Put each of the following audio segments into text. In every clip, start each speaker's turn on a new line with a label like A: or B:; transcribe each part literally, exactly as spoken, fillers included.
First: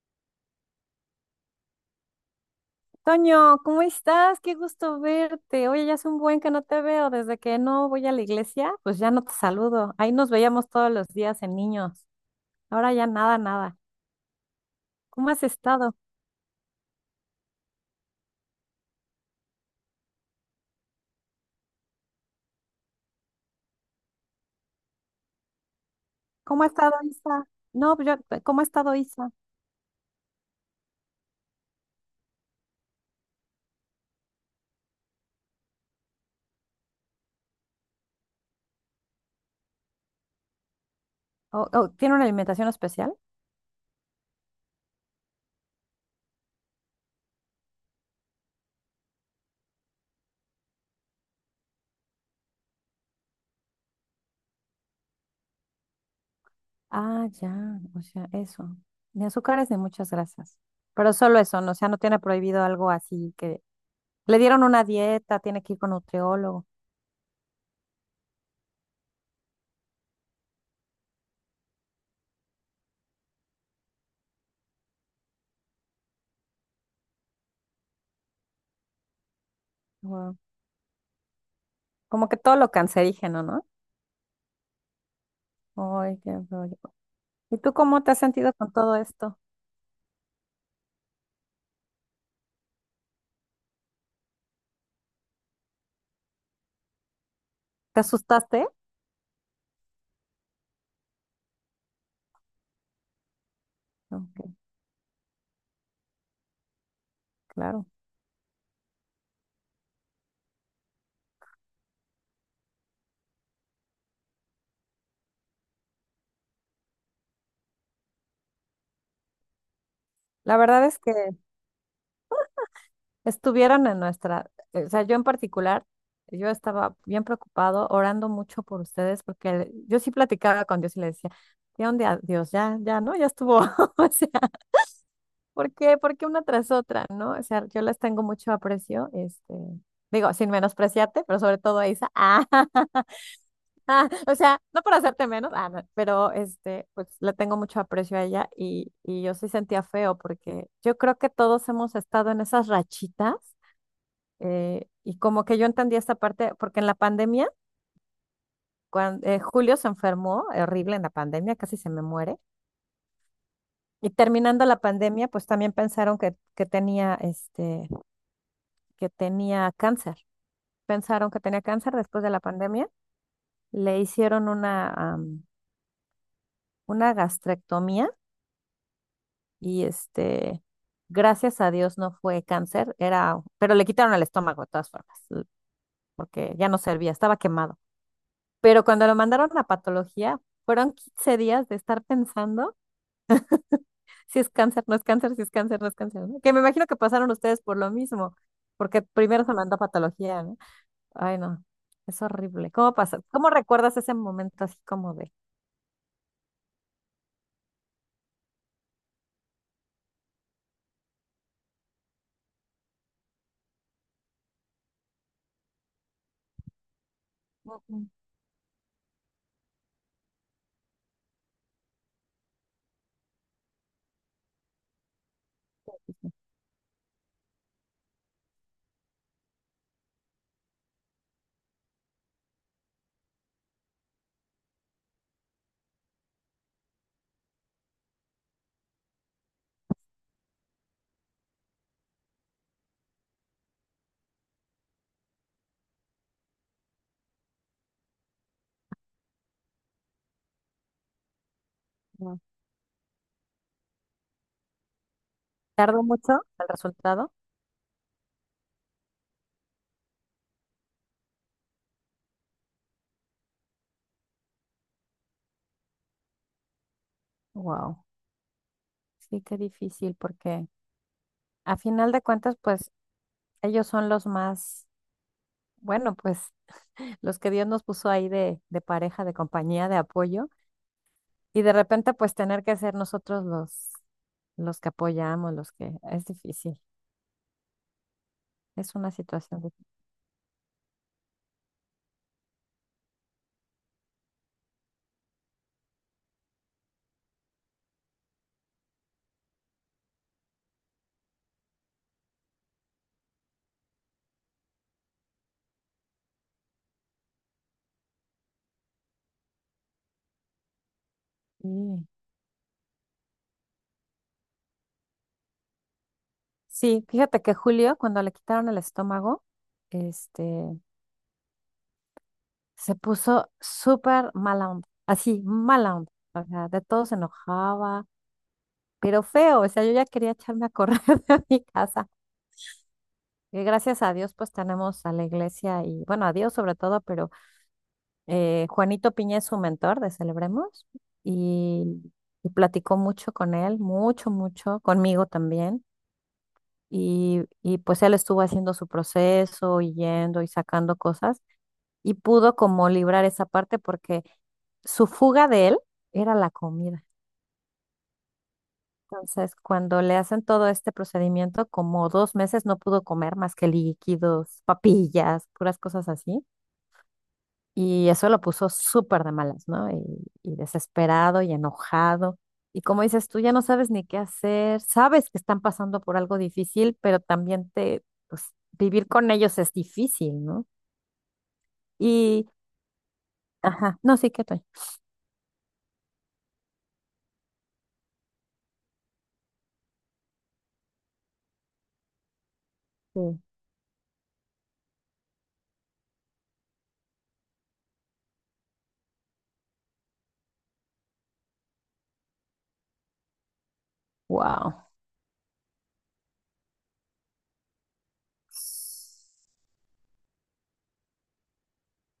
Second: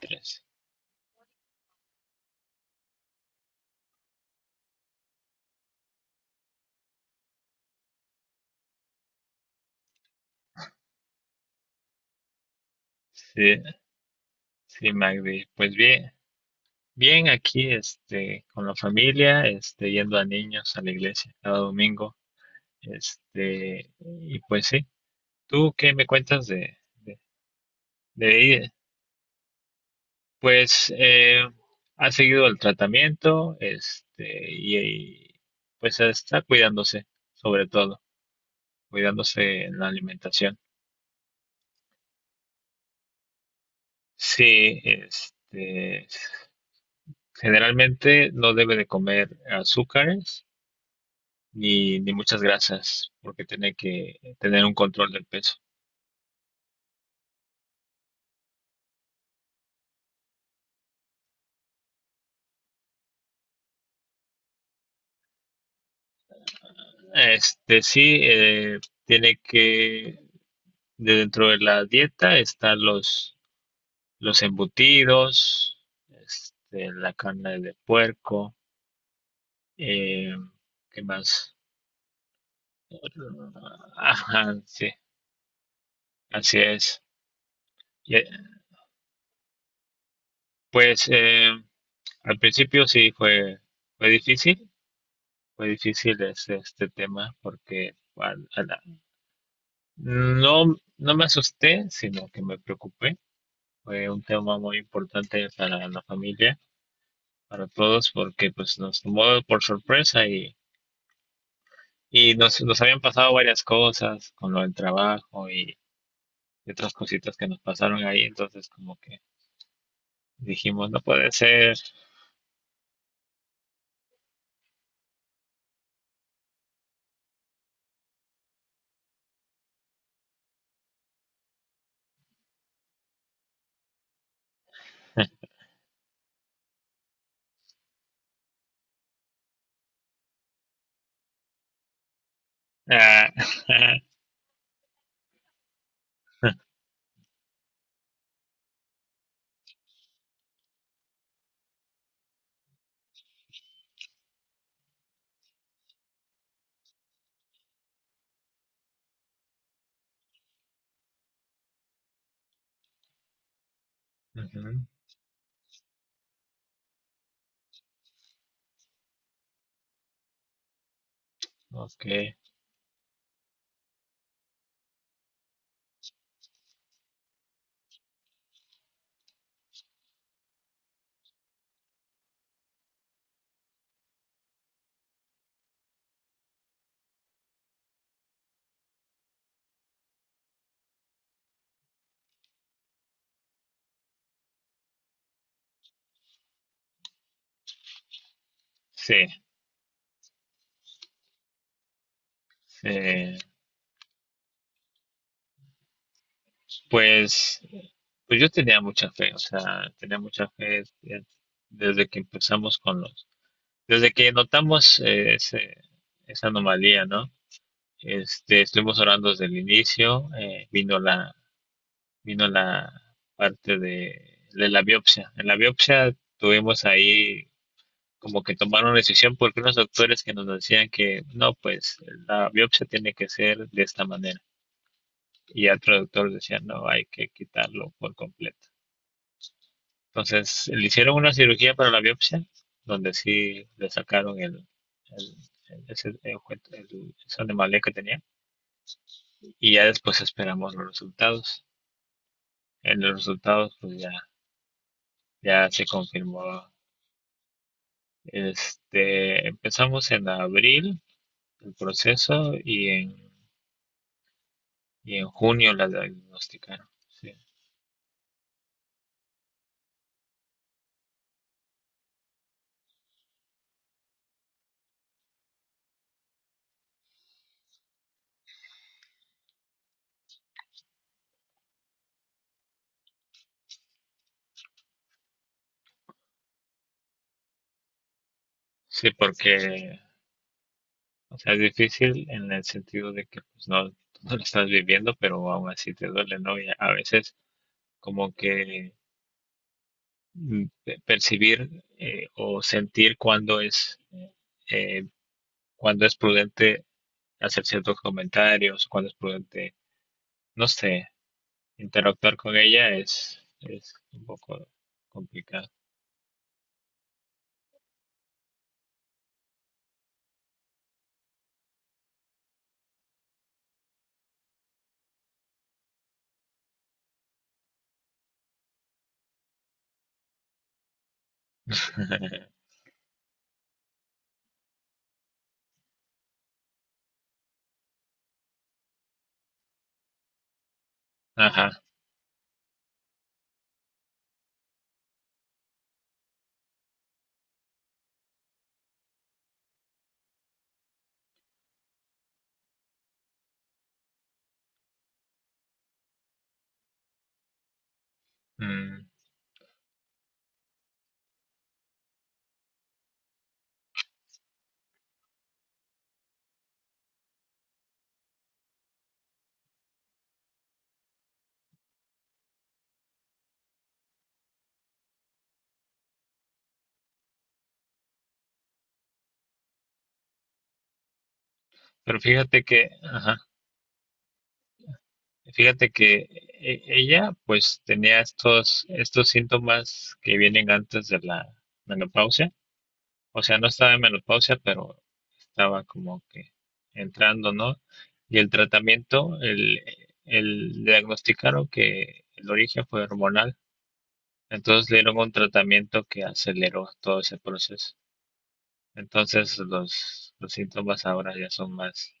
A: Tres.
B: Toño, ¿cómo estás? Qué gusto verte. Oye, ya hace un buen que no te veo. Desde que no voy a la iglesia, pues ya no te saludo. Ahí nos veíamos todos los días en niños. Ahora ya nada,
A: Sí,
B: nada.
A: sí,
B: ¿Cómo has
A: Magdi. Pues
B: estado?
A: bien, bien aquí, este, con la familia, este, yendo a niños a la iglesia cada domingo, este, y pues sí. ¿Tú qué me cuentas
B: ¿Cómo ha
A: de,
B: estado
A: de,
B: Isa? No, pues yo,
A: de
B: eh, ¿cómo ha
A: ahí?
B: estado Isa?
A: Pues eh, ha seguido el tratamiento, este, y, y, pues está cuidándose, sobre todo, cuidándose en la alimentación.
B: ¿O, o tiene una alimentación especial?
A: Sí, este, generalmente no debe de comer azúcares ni, ni muchas grasas, porque tiene que tener un control del peso.
B: Ah, ya, o sea, eso. Ni azúcares ni muchas grasas. Pero solo eso, ¿no? O sea, no tiene prohibido algo así que le dieron una dieta, tiene que ir con nutriólogo.
A: Este sí, eh, tiene que, de dentro de la dieta están los, los embutidos, este, la carne de puerco, eh,
B: Guau.
A: ¿qué más?
B: Como que todo lo cancerígeno, ¿no?
A: Ajá, sí,
B: Ay, qué
A: así
B: rollo.
A: es.
B: ¿Y tú cómo te
A: Y,
B: has
A: eh,
B: sentido con todo esto?
A: pues eh, al principio sí fue, fue difícil, fue difícil este, este tema porque
B: ¿Te
A: al-
B: asustaste?
A: al- No, no me asusté, sino que me preocupé. Fue un
B: Ok,
A: tema muy importante para la familia, para
B: claro.
A: todos, porque pues nos tomó por sorpresa y, y nos, nos habían pasado varias cosas con lo del trabajo y, y otras cositas que nos pasaron ahí. Entonces como que
B: La verdad
A: dijimos,
B: es
A: no
B: que
A: puede ser.
B: estuvieron en nuestra, eh, o sea, yo en particular, yo estaba bien preocupado, orando mucho por ustedes, porque el- yo sí platicaba con Dios y le decía, ¿de dónde a Dios? Ya, ya, ¿no? Ya estuvo. O sea, ¿por qué? ¿Por qué una tras otra, no? O sea, yo les tengo mucho aprecio, este, digo, sin menospreciarte, pero sobre todo a Isa.
A: Ah,
B: Ah, o sea, no por hacerte menos, ah, no, pero este, pues le tengo mucho aprecio a ella y, y yo sí sentía feo porque yo creo que todos hemos estado en esas rachitas eh, y como que yo entendí esta parte, porque en la pandemia, cuando, Julio se enfermó, horrible en la pandemia, casi se me muere. Y terminando
A: ujú,
B: la pandemia, pues también pensaron que, que tenía este, que tenía cáncer. Pensaron que tenía cáncer
A: ok,
B: después de la pandemia. Le hicieron una, am, una gastrectomía y este, gracias a Dios no fue cáncer, era, pero le quitaron el estómago de todas formas, l- porque ya no servía, estaba quemado. Pero cuando lo mandaron a patología, fueron quince días de estar pensando si es cáncer, no es cáncer, si es cáncer, no es cáncer, ¿no? Que me imagino que pasaron ustedes por lo mismo, porque
A: sí,
B: primero se mandó a patología, ¿no? Ay, no, es horrible. ¿Cómo pasa?
A: sí.
B: ¿Cómo recuerdas ese momento así como de...
A: Pues, pues yo tenía mucha fe, o sea, tenía mucha fe eh, desde que empezamos con los. Desde que notamos eh, ese- esa anomalía, ¿no?
B: "Mm, mm,
A: Este, estuvimos orando desde el inicio, eh, vino la, vino la parte de, de la biopsia. En la biopsia tuvimos ahí como que tomar una decisión, porque unos doctores que nos decían que no, pues la biopsia tiene que ser de esta manera. Y otro doctor decía, no, hay que quitarlo por completo. Entonces, le hicieron una cirugía para la biopsia, donde sí le sacaron el, el, el- ese, el ojue- el- esa anomalía que tenía. Y ya después esperamos los resultados.
B: mm, no"?
A: En los resultados, pues ya, ya se
B: ¿Tardó mucho
A: confirmó.
B: el resultado?
A: Este, empezamos en abril el proceso y en, y en junio la diagnosticaron. Sí,
B: Wow, sí, qué difícil, porque a final de cuentas, pues ellos son los más, bueno, pues los que Dios nos puso ahí de, de pareja, de compañía, de apoyo, y de repente pues tener que ser nosotros los, los que apoyamos, los que es difícil, es
A: sí,
B: una situación difícil.
A: porque o sea, es difícil en el sentido de que pues, no, no lo estás viviendo, pero aún así te duele, ¿no? Y a veces como que mm, pe- percibir, eh, o sentir cuándo es, eh, cuándo es prudente hacer ciertos comentarios, cuándo es prudente, no sé,
B: Sí,
A: interactuar con ella es, es un poco complicado.
B: sí, fíjate que Julio, cuando le quitaron el estómago, este, se puso súper mala onda, así, mala onda, o sea, de todo se enojaba, pero feo, o sea, yo ya quería echarme a correr de mi casa. Que gracias a Dios pues tenemos a la iglesia y bueno, a Dios sobre todo, pero eh, Juanito Piña es su mentor de Celebremos
A: Ajá.
B: y, y platicó mucho con él, mucho, mucho, conmigo también. Y, y pues él estuvo haciendo su proceso y yendo y sacando cosas y pudo como librar esa parte porque su fuga de él era la comida.
A: Mm.
B: Entonces, cuando le hacen todo este procedimiento, como dos meses no pudo comer más que líquidos, papillas, puras cosas así. Y eso lo puso súper de malas, ¿no? Y, y desesperado y enojado. Y como dices, tú ya no sabes ni qué hacer, sabes que están pasando por algo difícil, pero también te, pues, vivir con ellos es difícil, ¿no?
A: Pero
B: Y,
A: fíjate que, ajá,
B: ajá, no, sí, que estoy.
A: fíjate que e- ella pues tenía estos, estos síntomas que vienen antes de la menopausia.
B: Sí.
A: O sea, no estaba en menopausia, pero estaba como que entrando, ¿no? Y el tratamiento, el, el diagnosticaron que el origen fue hormonal.
B: Wow.
A: Entonces le dieron un tratamiento que aceleró todo ese proceso. Entonces los, los síntomas ahora ya son más,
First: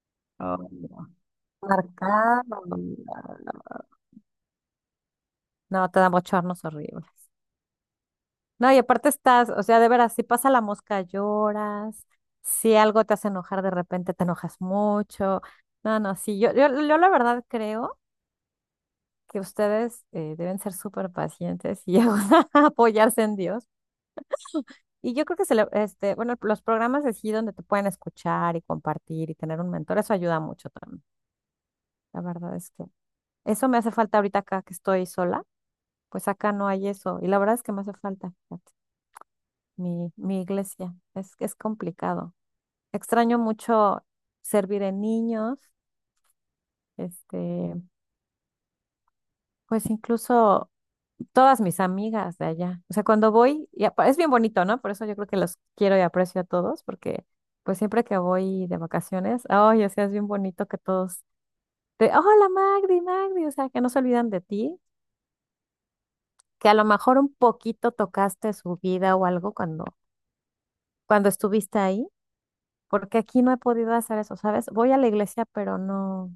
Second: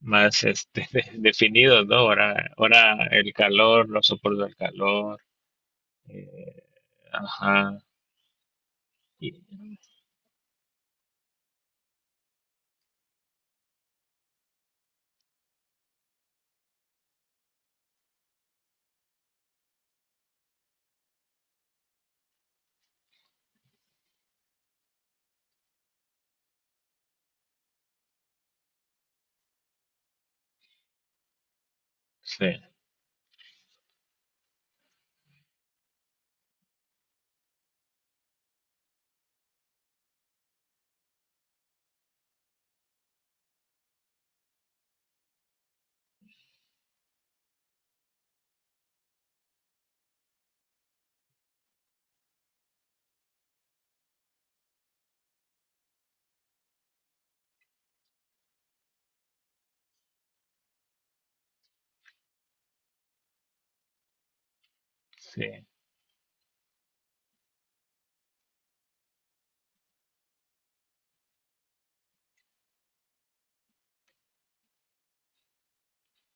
A: más este,
B: Ah,
A: de- definidos, ¿no? Ahora,
B: marcado.
A: ahora el calor, no soporto el calor.
B: No, te dan
A: eh,
B: bochornos horribles.
A: ajá.
B: No, y aparte estás, o
A: y-
B: sea, de veras, si pasa la mosca lloras, si algo te hace enojar de repente te enojas mucho. No, no, sí, yo, yo, yo la verdad creo que ustedes eh, deben ser súper pacientes y apoyarse en Dios. Y yo creo que se le- este, bueno, los programas así donde te pueden escuchar y compartir y tener un mentor, eso ayuda mucho también. La
A: sí,
B: verdad es que eso me hace falta ahorita acá que estoy sola, pues acá no hay eso. Y la verdad es que me hace falta, fíjate, mi, mi iglesia. Es que es complicado. Extraño mucho servir en niños, este, pues incluso todas mis amigas de allá. O sea, cuando voy, y apa- es bien bonito, ¿no? Por eso yo creo que los quiero y aprecio a todos, porque pues siempre que voy de vacaciones, ay, o sea, es bien bonito que todos te, hola Magdi, Magdi, o sea, que no se olvidan de ti, que a lo mejor un poquito tocaste su vida o algo cuando, cuando estuviste ahí, porque aquí no he podido hacer eso, ¿sabes? Voy a la iglesia, pero no.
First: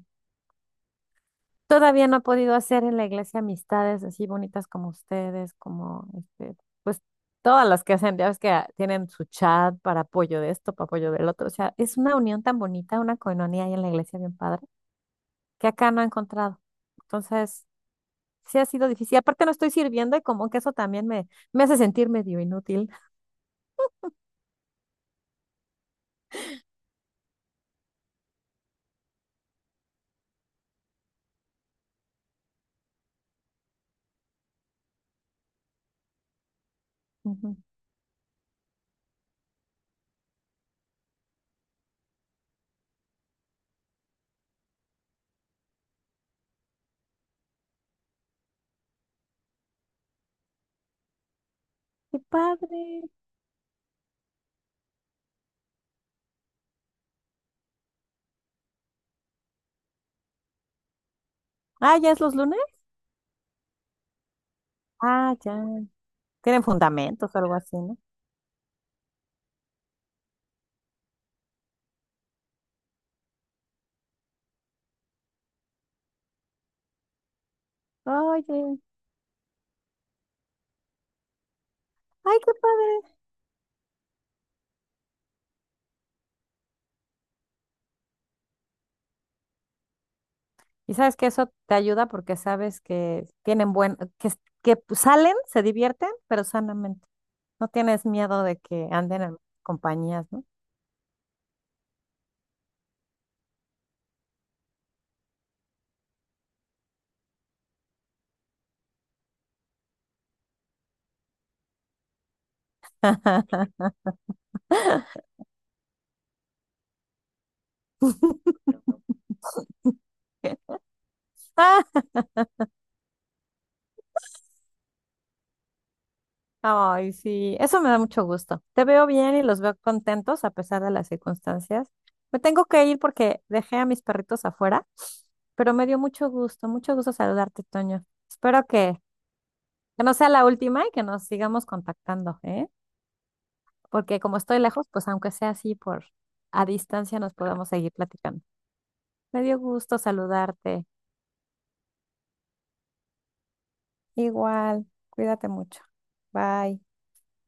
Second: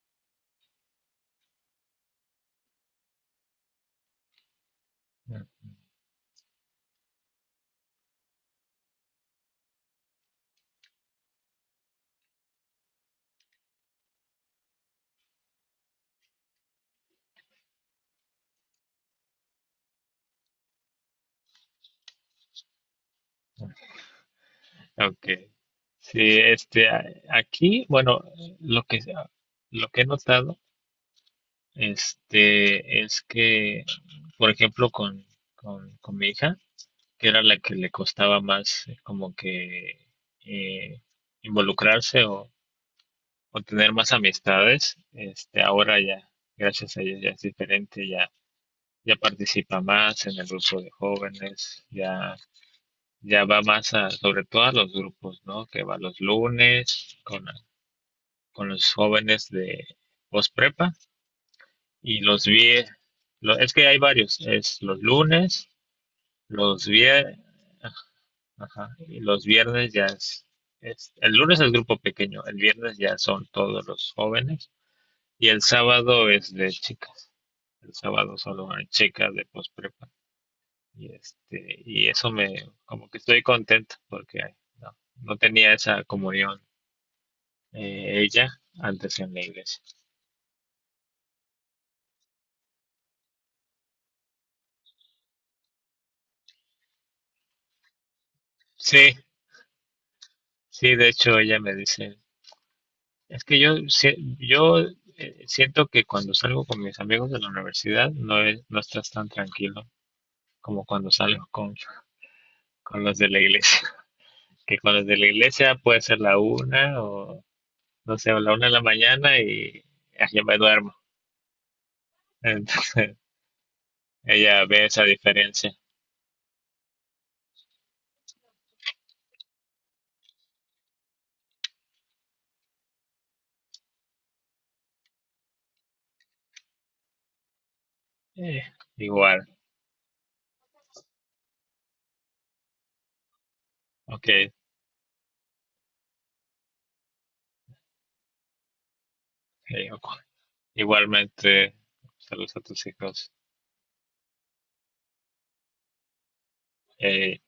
B: Todavía no he podido hacer en la iglesia amistades así bonitas como
A: sí.
B: ustedes, como este, pues todas las que hacen, ya ves que ah, tienen su chat para apoyo de esto, para apoyo del otro. O sea, es una unión tan bonita, una coinonía ahí en la iglesia bien padre, que acá no he encontrado. Entonces, sí ha sido difícil. Aparte no estoy sirviendo y como que eso también me, me hace sentir medio inútil.
A: Okay. Sí, este, a- aquí, bueno, lo que, lo que he notado, este, es que, por ejemplo, con, con, con mi hija, que era
B: Ujú.
A: la que le costaba más, eh, como que eh, involucrarse o, o tener más amistades, este, ahora ya, gracias a ella ya es diferente, ya, ya participa más en el grupo de jóvenes,
B: Qué
A: ya,
B: padre.
A: ya va más a, sobre todo a los grupos, ¿no? Que va los lunes, con con los jóvenes de posprepa.
B: Ah, ¿ya es
A: y
B: los
A: los
B: lunes?
A: vi, lo- es que hay varios, es los
B: Ah, ya.
A: lunes,
B: Tienen
A: los
B: fundamentos
A: viernes,
B: o algo así, ¿no?
A: y los viernes ya. Es, es- el lunes es grupo pequeño, el viernes ya son todos los jóvenes y el sábado es de chicas. El sábado solo
B: Oye,
A: hay chicas de posprepa y este, y eso
B: ay, qué
A: me, como que
B: padre.
A: estoy contento porque no, no tenía esa comunión, eh, ella antes, en la iglesia.
B: Y sabes que eso te ayuda porque sabes que tienen buen, que, s- que pues, salen, se divierten, pero sanamente. No tienes miedo de que
A: Sí,
B: anden en compañías, ¿no?
A: sí, de hecho ella me dice, es que yo, si- yo eh, siento que cuando salgo con mis amigos de la universidad no, es- no estás tan tranquilo como cuando salgo con, con los de la iglesia. Que con los de la iglesia puede ser la una o, no sé, o la una de la mañana y ah, ya me duermo.
B: Ah,
A: Entonces ella ve esa diferencia.
B: ay, sí, eso me da mucho gusto. Te veo bien y los veo contentos a pesar de las circunstancias. Me tengo que ir porque dejé a mis perritos afuera, pero me dio mucho gusto, mucho gusto saludarte, Toño.
A: Eh,
B: Espero que,
A: Igual,
B: que no sea la última y que nos sigamos contactando, ¿eh? Porque
A: ok,
B: como estoy lejos, pues aunque sea así por a distancia nos podamos seguir platicando. Me dio
A: eh,
B: gusto
A: ocu-
B: saludarte.
A: igualmente, saludos a tus hijos.
B: Igual, cuídate mucho. Bye.
A: Eh,